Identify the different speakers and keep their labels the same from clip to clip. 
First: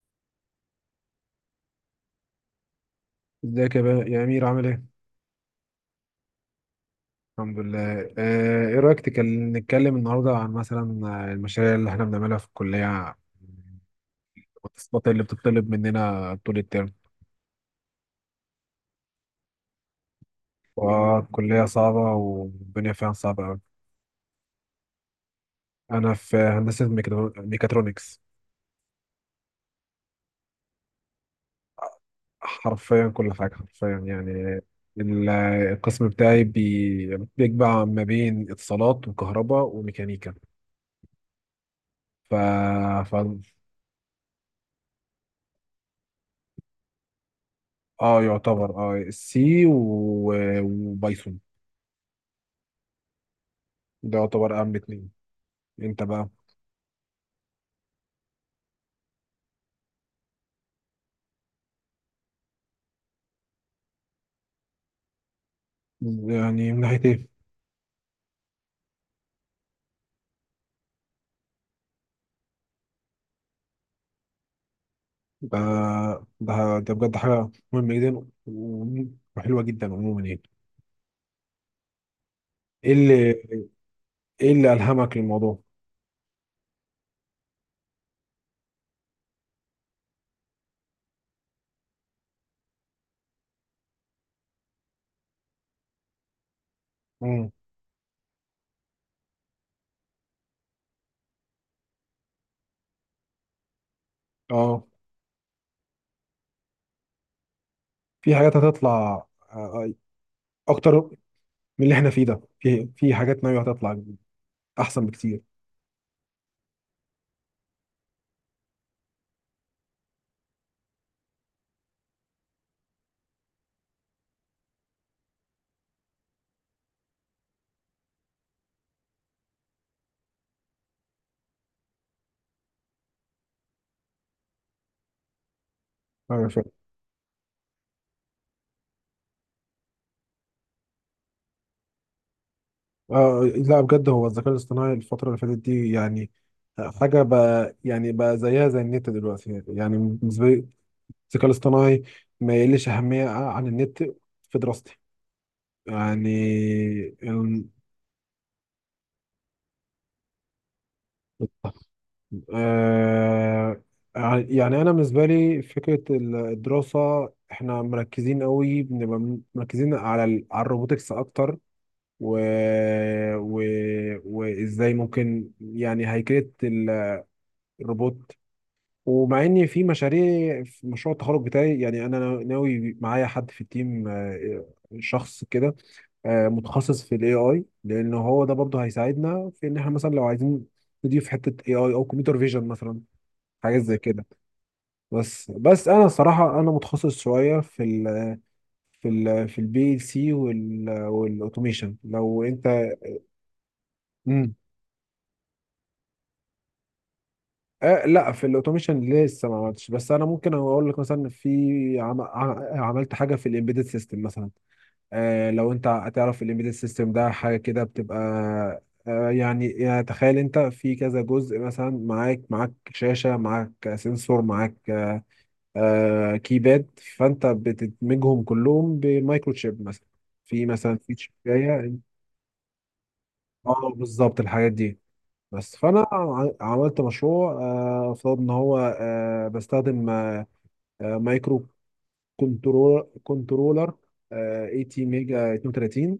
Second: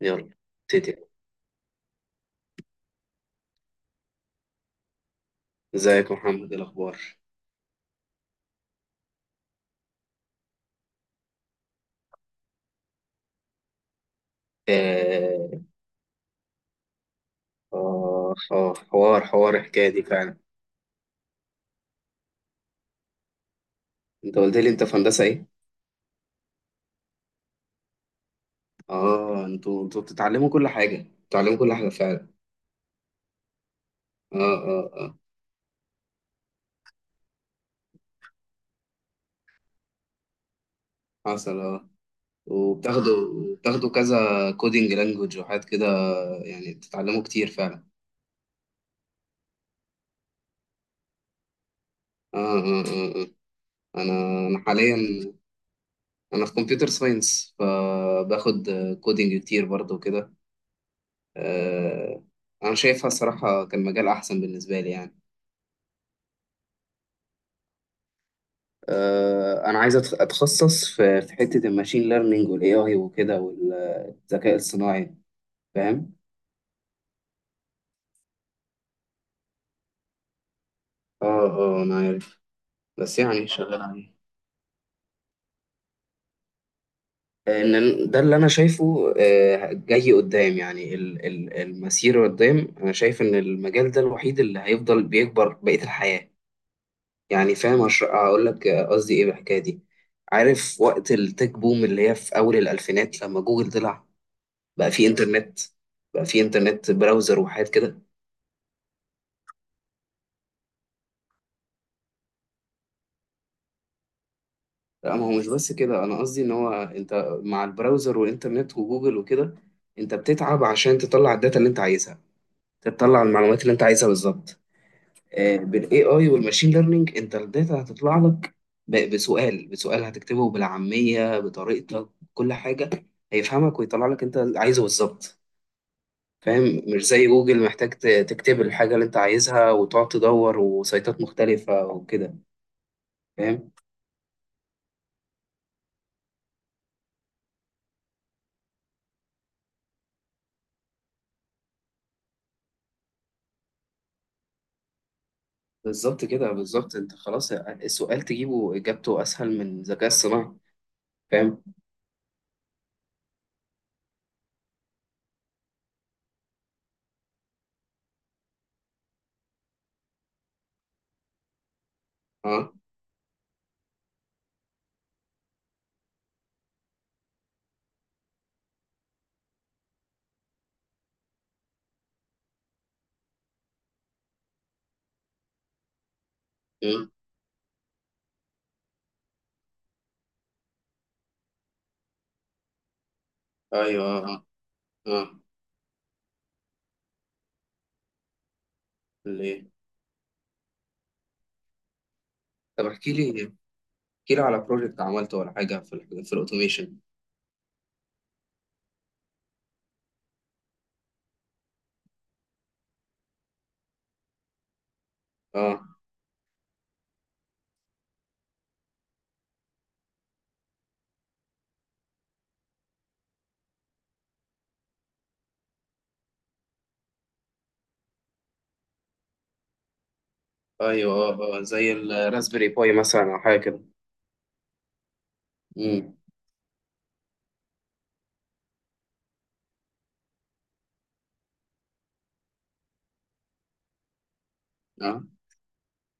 Speaker 1: يلا، ابتدي.
Speaker 2: ازيك يا بقى يا امير، عامل ايه؟
Speaker 1: ازيك يا محمد، إيه الاخبار؟
Speaker 2: الحمد لله. ايه رايك نتكلم النهارده عن مثلا المشاريع اللي احنا بنعملها في الكليه، والتاسكات اللي
Speaker 1: آه
Speaker 2: بتطلب مننا طول الترم.
Speaker 1: آه آه، حوار الحكاية دي فعلا.
Speaker 2: والكليه صعبه والدنيا فيها صعبه قوي.
Speaker 1: أنت قلت لي أنت في هندسة إيه؟
Speaker 2: انا في هندسه ميكاترونكس.
Speaker 1: آه، أنتوا بتتعلموا كل حاجة فعلا.
Speaker 2: حرفيا كل حاجه حرفيا يعني.
Speaker 1: آه آه آه،
Speaker 2: ال- القسم بتاعي بيجمع ما بين اتصالات وكهرباء وميكانيكا.
Speaker 1: حصل. آه،
Speaker 2: ف... ف...
Speaker 1: وبتاخدوا كذا كودينج لانجوج وحاجات كده، يعني بتتعلموا كتير فعلا.
Speaker 2: اه يعتبر اه سي وبايثون.
Speaker 1: آه آه آه آه.
Speaker 2: ده
Speaker 1: أنا أنا
Speaker 2: يعتبر أهم
Speaker 1: حاليا،
Speaker 2: اتنين. أنت بقى؟
Speaker 1: أنا في كمبيوتر ساينس، فباخد كودينج كتير برضه كده. آه، انا شايفها الصراحه كان مجال احسن بالنسبه لي يعني.
Speaker 2: يعني من ناحية إيه؟
Speaker 1: انا عايز اتخصص في حته الماشين ليرنينج والاي اي وكده والذكاء الصناعي،
Speaker 2: ده
Speaker 1: فاهم.
Speaker 2: ده ده بجد حاجة مهمة جدا وحلوة جدا عموما يعني.
Speaker 1: اه اه، انا عارف،
Speaker 2: إيه
Speaker 1: بس
Speaker 2: اللي
Speaker 1: يعني شغال عليه.
Speaker 2: إيه اللي ألهمك للموضوع؟
Speaker 1: ان ده اللي انا شايفه، جاي قدام، يعني المسير قدام، انا شايف ان المجال ده الوحيد اللي هيفضل بيكبر بقية الحياة.
Speaker 2: مم.
Speaker 1: يعني فاهم، هقول لك قصدي ايه بالحكاية دي. عارف وقت التك بوم اللي هي في اول الالفينات، لما جوجل طلع،
Speaker 2: أه،
Speaker 1: بقى في انترنت، بقى في انترنت براوزر وحاجات كده.
Speaker 2: في حاجات هتطلع آه، أكتر من اللي إحنا فيه ده. في حاجات ناوية هتطلع أحسن
Speaker 1: لا، ما هو
Speaker 2: بكتير.
Speaker 1: مش بس كده، انا قصدي ان هو انت مع البراوزر والانترنت وجوجل وكده، انت بتتعب عشان تطلع الداتا اللي انت عايزها، تطلع المعلومات اللي انت عايزها بالظبط. بالاي اي والماشين ليرنينج، انت الداتا هتطلع لك بسؤال هتكتبه بالعامية بطريقتك، كل حاجة هيفهمك، ويطلع لك انت اللي عايزه بالظبط.
Speaker 2: أيوة فعلا.
Speaker 1: فاهم؟ مش زي جوجل محتاج تكتب الحاجة اللي انت عايزها وتقعد تدور وسيطات مختلفة وكده،
Speaker 2: آه
Speaker 1: فاهم؟
Speaker 2: لا، بجد هو الذكاء الاصطناعي الفترة اللي فاتت دي يعني حاجة بقى، يعني بقى زيها زي النت دلوقتي، يعني بالنسبة لي الذكاء الاصطناعي ما يقلش أهمية عن النت في دراستي.
Speaker 1: بالظبط
Speaker 2: يعني
Speaker 1: كده بالظبط، انت خلاص
Speaker 2: ال-
Speaker 1: السؤال تجيبه اجابته اسهل من الذكاء الصناعي. فاهم.
Speaker 2: آه يعني أنا بالنسبة لي فكرة الدراسة، إحنا مركزين قوي، بنبقى مركزين على على الروبوتكس أكتر. و...
Speaker 1: اه.
Speaker 2: و... وإزاي ممكن يعني هيكلة الروبوت. ومع ان في مشاريع، في مشروع التخرج بتاعي، يعني انا ناوي معايا حد في التيم، شخص كده، متخصص
Speaker 1: امم.
Speaker 2: في الاي اي، لان هو ده برضه هيساعدنا في ان احنا مثلا لو عايزين نضيف حته اي اي او كمبيوتر فيجن مثلا، حاجات زي
Speaker 1: ايوه
Speaker 2: كده.
Speaker 1: اه اه. آه.
Speaker 2: بس انا الصراحه انا متخصص شويه في ال في ال في
Speaker 1: ليه؟
Speaker 2: البي ال سي والاوتوميشن لو انت.
Speaker 1: طب احكي لي، احكي لي
Speaker 2: مم.
Speaker 1: على بروجكت عملته ولا حاجه في في الاوتوميشن.
Speaker 2: آه لا، في الاوتوميشن لسه ما عملتش، بس انا ممكن اقول لك مثلا عملت حاجه في الامبيدد سيستم مثلا. لو
Speaker 1: اه
Speaker 2: انت هتعرف، الامبيدد سيستم ده حاجه كده بتبقى يعني تخيل انت في كذا جزء مثلا، معاك شاشه، معاك سنسور، معاك آه، آه، كيباد، فانت بتدمجهم كلهم بمايكرو تشيب مثلا، في مثلا في
Speaker 1: ايوه اه اه،
Speaker 2: تشيبايه.
Speaker 1: زي الراسبيري باي مثلا او حاجه كده.
Speaker 2: اه بالظبط، الحاجات دي. بس فانا
Speaker 1: امم.
Speaker 2: عملت مشروع، افترض ان هو بستخدم مايكرو كنترولر 80
Speaker 1: اه
Speaker 2: ميجا 32،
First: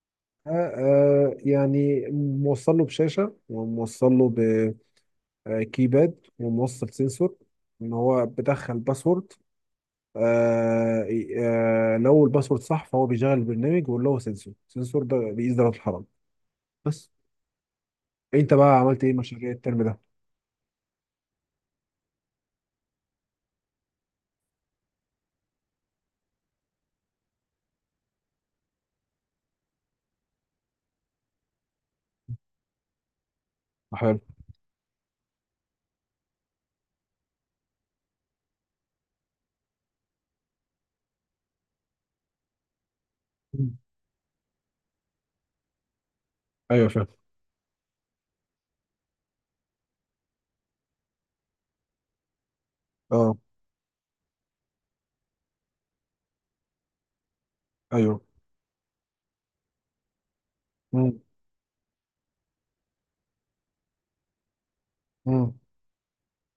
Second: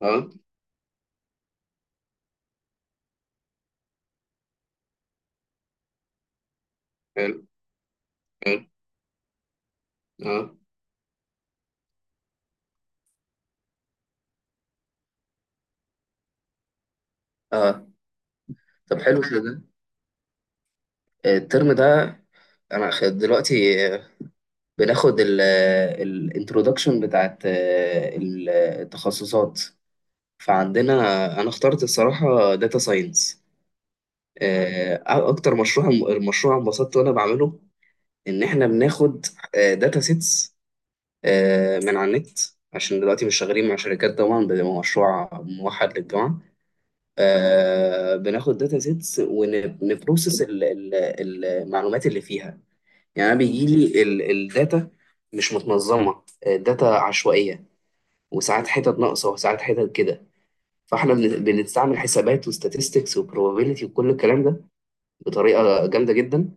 Speaker 1: اه.
Speaker 2: يعني موصل له بشاشة، وموصل له بكيباد، وموصل سنسور،
Speaker 1: حلو.
Speaker 2: ان هو
Speaker 1: حلو.
Speaker 2: بدخل باسورد.
Speaker 1: اه
Speaker 2: آه، لو الباسورد صح فهو بيشغل البرنامج، ولو هو السنسور ده بيقيس درجة الحرارة بس.
Speaker 1: اه.
Speaker 2: انت بقى
Speaker 1: طب
Speaker 2: عملت ايه
Speaker 1: حلو
Speaker 2: مشاريع
Speaker 1: كده.
Speaker 2: الترم ده؟
Speaker 1: الترم ده، انا دلوقتي، آه، بناخد الانترودكشن بتاعت آه، التخصصات. فعندنا، انا اخترت الصراحه داتا ساينس.
Speaker 2: حلو.
Speaker 1: اكتر مشروع، المشروع انبسطت وانا بعمله، ان احنا بناخد داتا سيتس من على النت، عشان دلوقتي مش شغالين
Speaker 2: مم.
Speaker 1: مع شركات طبعا، بيبقى مشروع موحد للجامعه.
Speaker 2: ايوه فاهم.
Speaker 1: آه، بناخد داتا سيتس ونبروسس المعلومات اللي فيها. يعني
Speaker 2: اه.
Speaker 1: انا بيجي لي الداتا مش متنظمه، آه، داتا عشوائيه،
Speaker 2: ايوه.
Speaker 1: وساعات حتت ناقصه وساعات حتت كده. فاحنا
Speaker 2: مم.
Speaker 1: بنستعمل حسابات وستاتستكس وبروبابيليتي وكل الكلام ده
Speaker 2: مم.
Speaker 1: بطريقه جامده جدا،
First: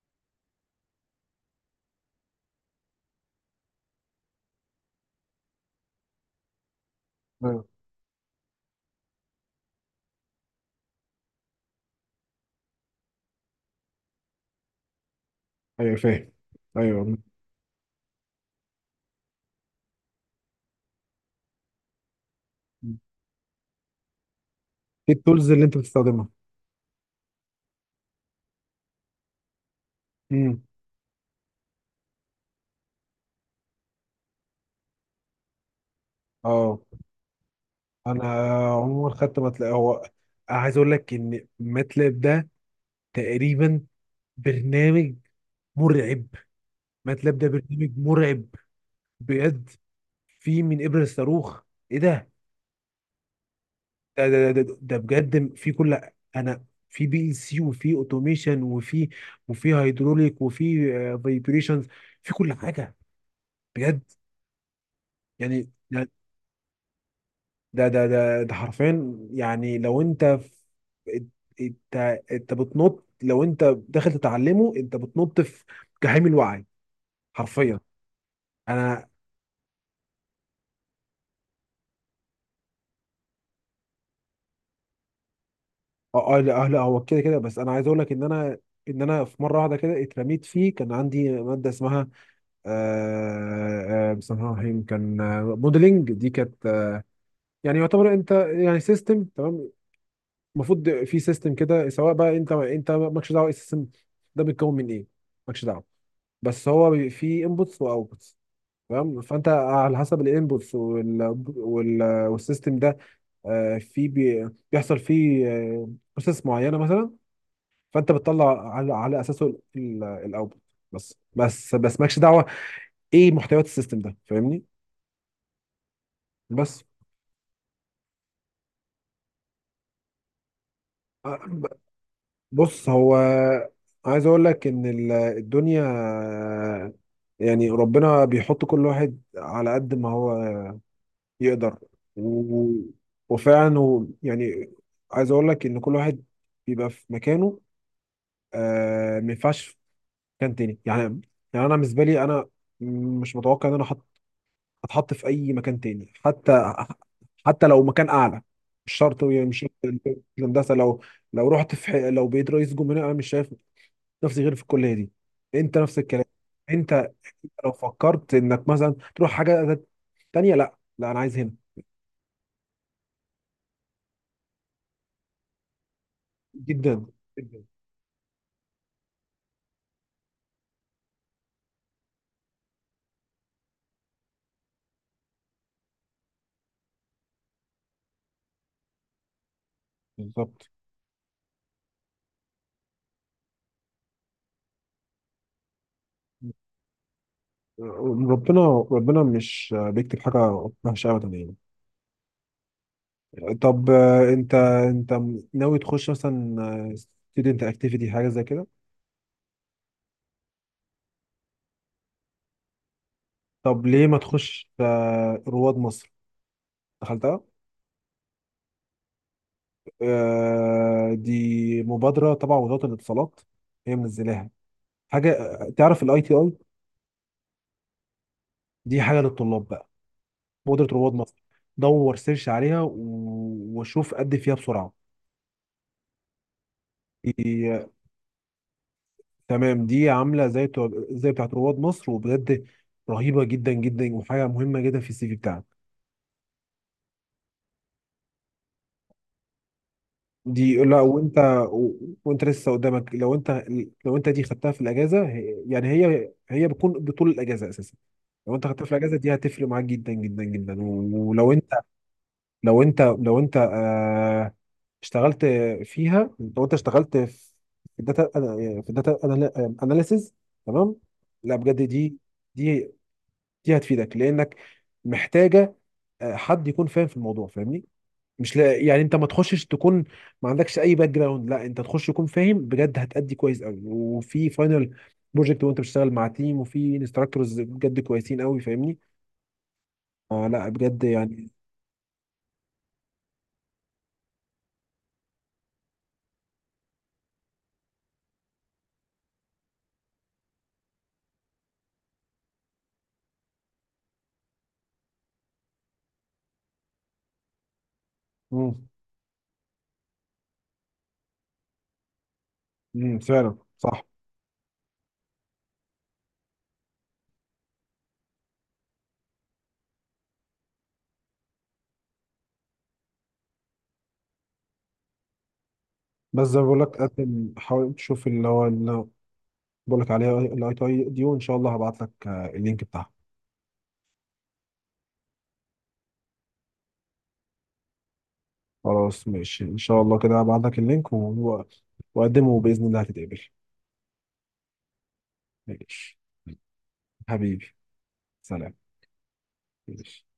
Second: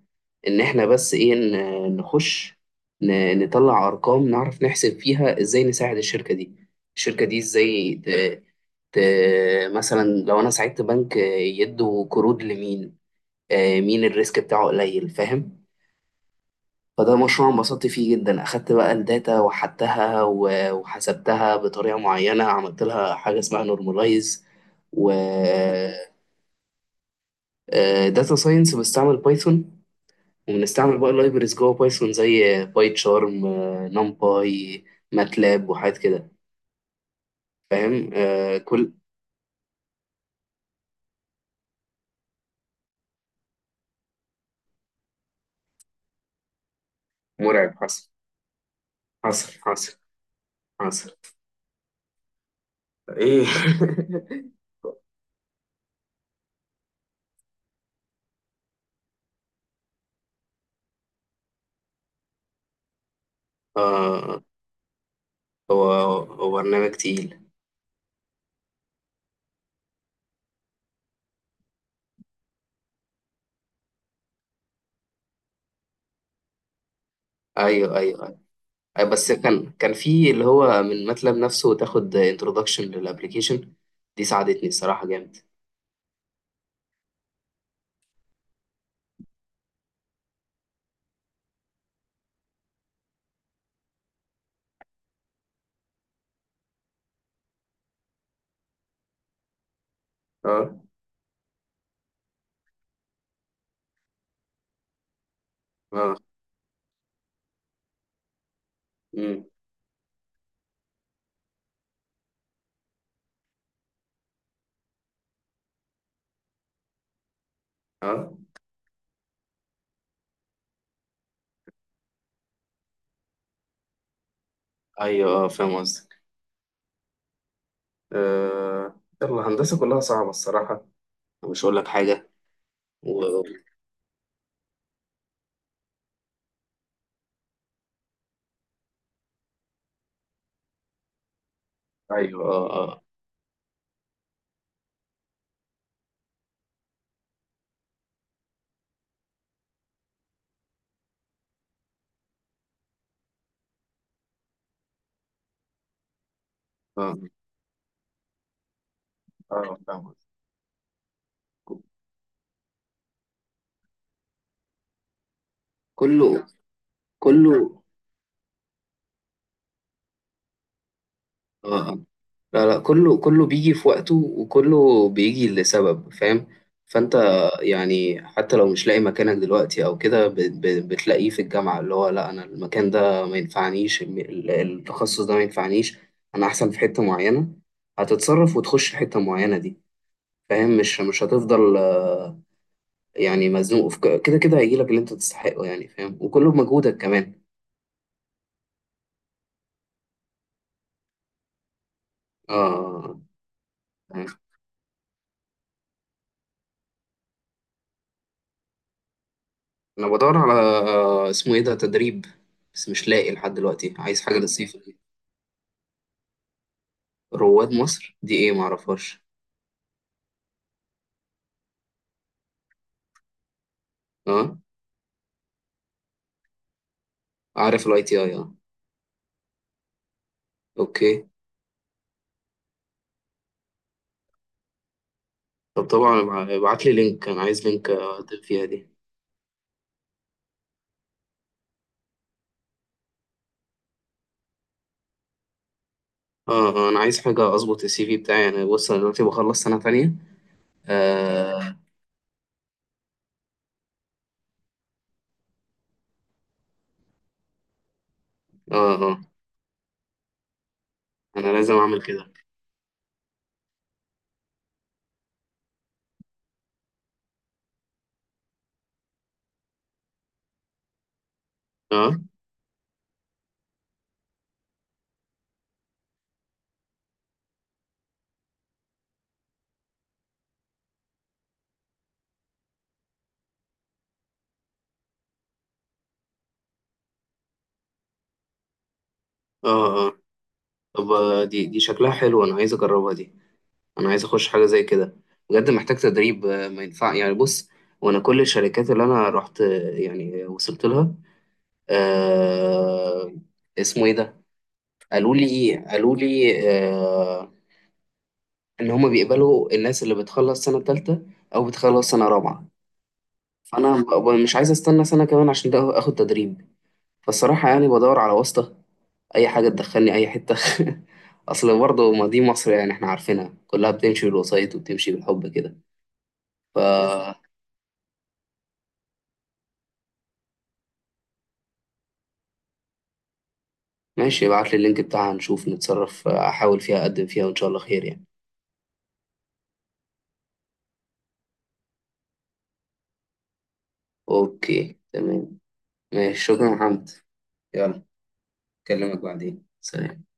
Speaker 1: ان احنا بس ايه، نخش، نطلع ارقام، نعرف نحسب فيها ازاي نساعد الشركه دي،
Speaker 2: ايوه،
Speaker 1: ازاي ت... مثلا لو انا ساعدت بنك، يدوا قروض لمين، آه، مين الريسك بتاعه قليل، فاهم.
Speaker 2: ايوه، فاهم.
Speaker 1: فده
Speaker 2: ايوه.
Speaker 1: مشروع انبسطت فيه جدا، اخدت بقى الداتا وحدتها، وحسبتها بطريقه معينه، عملت
Speaker 2: مم.
Speaker 1: لها حاجه اسمها نورماليز.
Speaker 2: ايه التولز اللي انت بتستخدمها؟
Speaker 1: داتا ساينس بستعمل بايثون،
Speaker 2: مم.
Speaker 1: وبنستعمل بقى لايبرز جوه بايثون زي باي تشارم، نمباي، ماتلاب وحاجات كده.
Speaker 2: اه
Speaker 1: فاهم.
Speaker 2: انا
Speaker 1: آه، كل.
Speaker 2: عموما خدت ماتلاب، هو عايز اقول لك ان ماتلاب ده تقريبا برنامج مرعب. ماتلاب ده
Speaker 1: مرعب،
Speaker 2: برنامج
Speaker 1: حصل.
Speaker 2: مرعب
Speaker 1: حصل
Speaker 2: بجد،
Speaker 1: حصل.
Speaker 2: في من ابر
Speaker 1: حصل.
Speaker 2: الصاروخ. ايه ده؟
Speaker 1: ايه؟
Speaker 2: ده بجد، في كل، انا في بي ال سي، وفي اوتوميشن، وفي هيدروليك، وفي فايبريشنز، في كل حاجه بجد.
Speaker 1: اه.
Speaker 2: يعني
Speaker 1: هو
Speaker 2: يعني
Speaker 1: هو برنامج تقيل.
Speaker 2: ده حرفيا، يعني لو انت في انت انت بتنط، لو انت داخل تتعلمه انت بتنط في جحيم الوعي حرفيا.
Speaker 1: ايوه ايوه ايوه. آه،
Speaker 2: انا
Speaker 1: بس كان في اللي هو من ماتلاب نفسه، تاخد انتروداكشن للابلكيشن دي، ساعدتني الصراحه جامد.
Speaker 2: اه لا، لا، هو كده كده، بس انا عايز اقول لك ان انا في مره واحده كده اترميت فيه. كان عندي ماده اسمها بسم الله الرحمن الرحيم، كان موديلنج، دي كانت يعني يعتبر، انت يعني سيستم، تمام؟
Speaker 1: اه
Speaker 2: المفروض في سيستم كده، سواء بقى انت مالكش دعوه السيستم ده بيتكون من ايه، مالكش دعوه.
Speaker 1: اه.
Speaker 2: بس هو في انبوتس واوتبوتس، تمام؟
Speaker 1: امم.
Speaker 2: فانت على حسب الانبوتس وال... والسيستم ده بيحصل فيه بروسيس معينه مثلا، فانت
Speaker 1: اه
Speaker 2: بتطلع على اساسه الاوتبوت. بس مالكش دعوه ايه محتويات السيستم ده، فاهمني.
Speaker 1: ايوه اه، فاهم قصدي.
Speaker 2: بس
Speaker 1: آه، يلا هندسة كلها صعبة الصراحة،
Speaker 2: آه،
Speaker 1: مش
Speaker 2: ب-
Speaker 1: هقول لك حاجة.
Speaker 2: بص، هو
Speaker 1: و...
Speaker 2: عايز اقول لك ان الدنيا يعني ربنا بيحط كل واحد على قد ما هو يقدر.
Speaker 1: أيوه
Speaker 2: و...
Speaker 1: آه. آه
Speaker 2: وفعلا يعني عايز اقول لك ان كل واحد بيبقى في مكانه، آه، ما ينفعش في مكان تاني يعني. يعني انا بالنسبه لي، انا مش متوقع ان انا هتحط في اي مكان تاني، حتى
Speaker 1: آه
Speaker 2: لو مكان اعلى. مش شرط يعني، مش شرط.
Speaker 1: آه فاهم.
Speaker 2: الهندسه، لو رحت لو بقيت رئيس جمهوريه، انا مش شايف نفسي غير في الكليه دي. انت نفس الكلام،
Speaker 1: كله
Speaker 2: انت لو
Speaker 1: كله
Speaker 2: فكرت انك مثلا تروح حاجه تانيه، لا لا، انا عايز هنا
Speaker 1: آه آه. لا لا، كله بيجي في وقته، وكله بيجي لسبب، فاهم.
Speaker 2: جدا
Speaker 1: فأنت،
Speaker 2: جدا.
Speaker 1: يعني حتى لو مش لاقي مكانك دلوقتي أو كده، بتلاقيه في الجامعة، اللي هو لا، أنا المكان ده ما ينفعنيش، التخصص ده ما ينفعنيش. أنا أحسن في حتة معينة، هتتصرف وتخش في حتة معينة دي،
Speaker 2: بالظبط،
Speaker 1: فاهم. مش هتفضل يعني مزنوق في كده كده، هيجيلك اللي انت تستحقه يعني، فاهم، وكله بمجهودك كمان.
Speaker 2: ربنا ربنا مش بيكتب حاجة وحشة أبدا يعني.
Speaker 1: اه
Speaker 2: طب
Speaker 1: آه.
Speaker 2: أنت ناوي تخش مثلا ستودنت أكتيفيتي حاجة زي كده؟
Speaker 1: انا بدور على آه، اسمه ايه ده، تدريب، بس مش لاقي لحد
Speaker 2: طب
Speaker 1: دلوقتي،
Speaker 2: ليه ما
Speaker 1: عايز حاجه
Speaker 2: تخش
Speaker 1: للصيف دي.
Speaker 2: رواد مصر؟ دخلتها؟
Speaker 1: رواد مصر دي ايه؟ معرفهاش.
Speaker 2: دي مبادرة تبع وزارة الاتصالات، هي منزلاها،
Speaker 1: اه
Speaker 2: حاجة تعرف الأي تي أي؟
Speaker 1: عارف الاي تي اي اه.
Speaker 2: دي حاجة للطلاب بقى، مبادرة
Speaker 1: اوكي.
Speaker 2: رواد مصر. دور سيرش عليها وشوف قد إيه فيها،
Speaker 1: طب طبعا ابعت لي لينك، انا عايز
Speaker 2: بسرعة.
Speaker 1: لينك اقدم فيها دي.
Speaker 2: تمام، دي عامله زي بتاعت رواد مصر. وبجد رهيبه جدا جدا، وحاجه مهمه جدا في السي في بتاعك
Speaker 1: اه. آه، انا عايز حاجه اظبط السي في بتاعي، انا بص، انا دلوقتي بخلص سنه تانية.
Speaker 2: دي. لا وانت،
Speaker 1: اه
Speaker 2: و- وانت لسه قدامك، لو انت دي خدتها في الاجازه، يعني هي بتكون بطول الاجازه اساسا. لو انت
Speaker 1: اه
Speaker 2: خدتها في الاجازه
Speaker 1: آه.
Speaker 2: دي هتفرق معاك جدا جدا جدا.
Speaker 1: انا
Speaker 2: ولو انت،
Speaker 1: لازم اعمل كده.
Speaker 2: لو انت اشتغلت فيها، لو انت اشتغلت الداتا في الداتا اناليسيز، تمام؟ لا بجد
Speaker 1: اه
Speaker 2: دي، دي دي هتفيدك لانك محتاجه حد يكون فاهم في الموضوع، فاهمني؟ مش لا يعني، انت ما تخشش تكون ما عندكش اي باك جراوند، لا انت تخش تكون فاهم بجد، هتأدي كويس قوي، وفي فاينل بروجكت وانت بتشتغل مع تيم، وفي انستراكتورز بجد كويسين قوي، فاهمني؟
Speaker 1: اه اه.
Speaker 2: آه لا بجد
Speaker 1: طب آه،
Speaker 2: يعني.
Speaker 1: دي شكلها حلو، انا عايز اجربها دي، انا عايز اخش حاجه زي كده. بجد محتاج تدريب، آه، ما ينفع يعني، بص. وانا كل الشركات اللي انا رحت آه، يعني وصلت لها آه، اسمه ايه ده، قالوا لي آه،
Speaker 2: امم
Speaker 1: ان هما بيقبلوا الناس اللي بتخلص سنه تالتة او بتخلص سنه رابعه.
Speaker 2: فعلا
Speaker 1: فانا
Speaker 2: صح.
Speaker 1: مش عايز استنى سنه كمان عشان ده اخد تدريب. فالصراحه يعني بدور على واسطه، اي حاجه تدخلني اي حته. اصل برضه، ما دي مصر يعني، احنا عارفينها كلها بتمشي بالوسايط وبتمشي بالحب كده.
Speaker 2: بس زي ما
Speaker 1: ف
Speaker 2: بقول لك، قدم، حاول تشوف اللي هو اللي بقول لك عليها، الاي تي اي دي، وان شاء الله هبعت لك اللينك بتاعها.
Speaker 1: ماشي، ابعت لي اللينك بتاعها، نشوف نتصرف، احاول فيها، اقدم فيها، وان شاء الله خير يعني.
Speaker 2: خلاص ماشي، ان شاء الله كده هبعت لك اللينك، وقدمه بإذن الله هتتقبل.
Speaker 1: اوكي تمام.
Speaker 2: ماشي.
Speaker 1: ماشي، شكرا يا محمد.
Speaker 2: حبيبي.
Speaker 1: يلا،
Speaker 2: سلام.
Speaker 1: اكلمك بعدين،
Speaker 2: ماشي.
Speaker 1: سلام.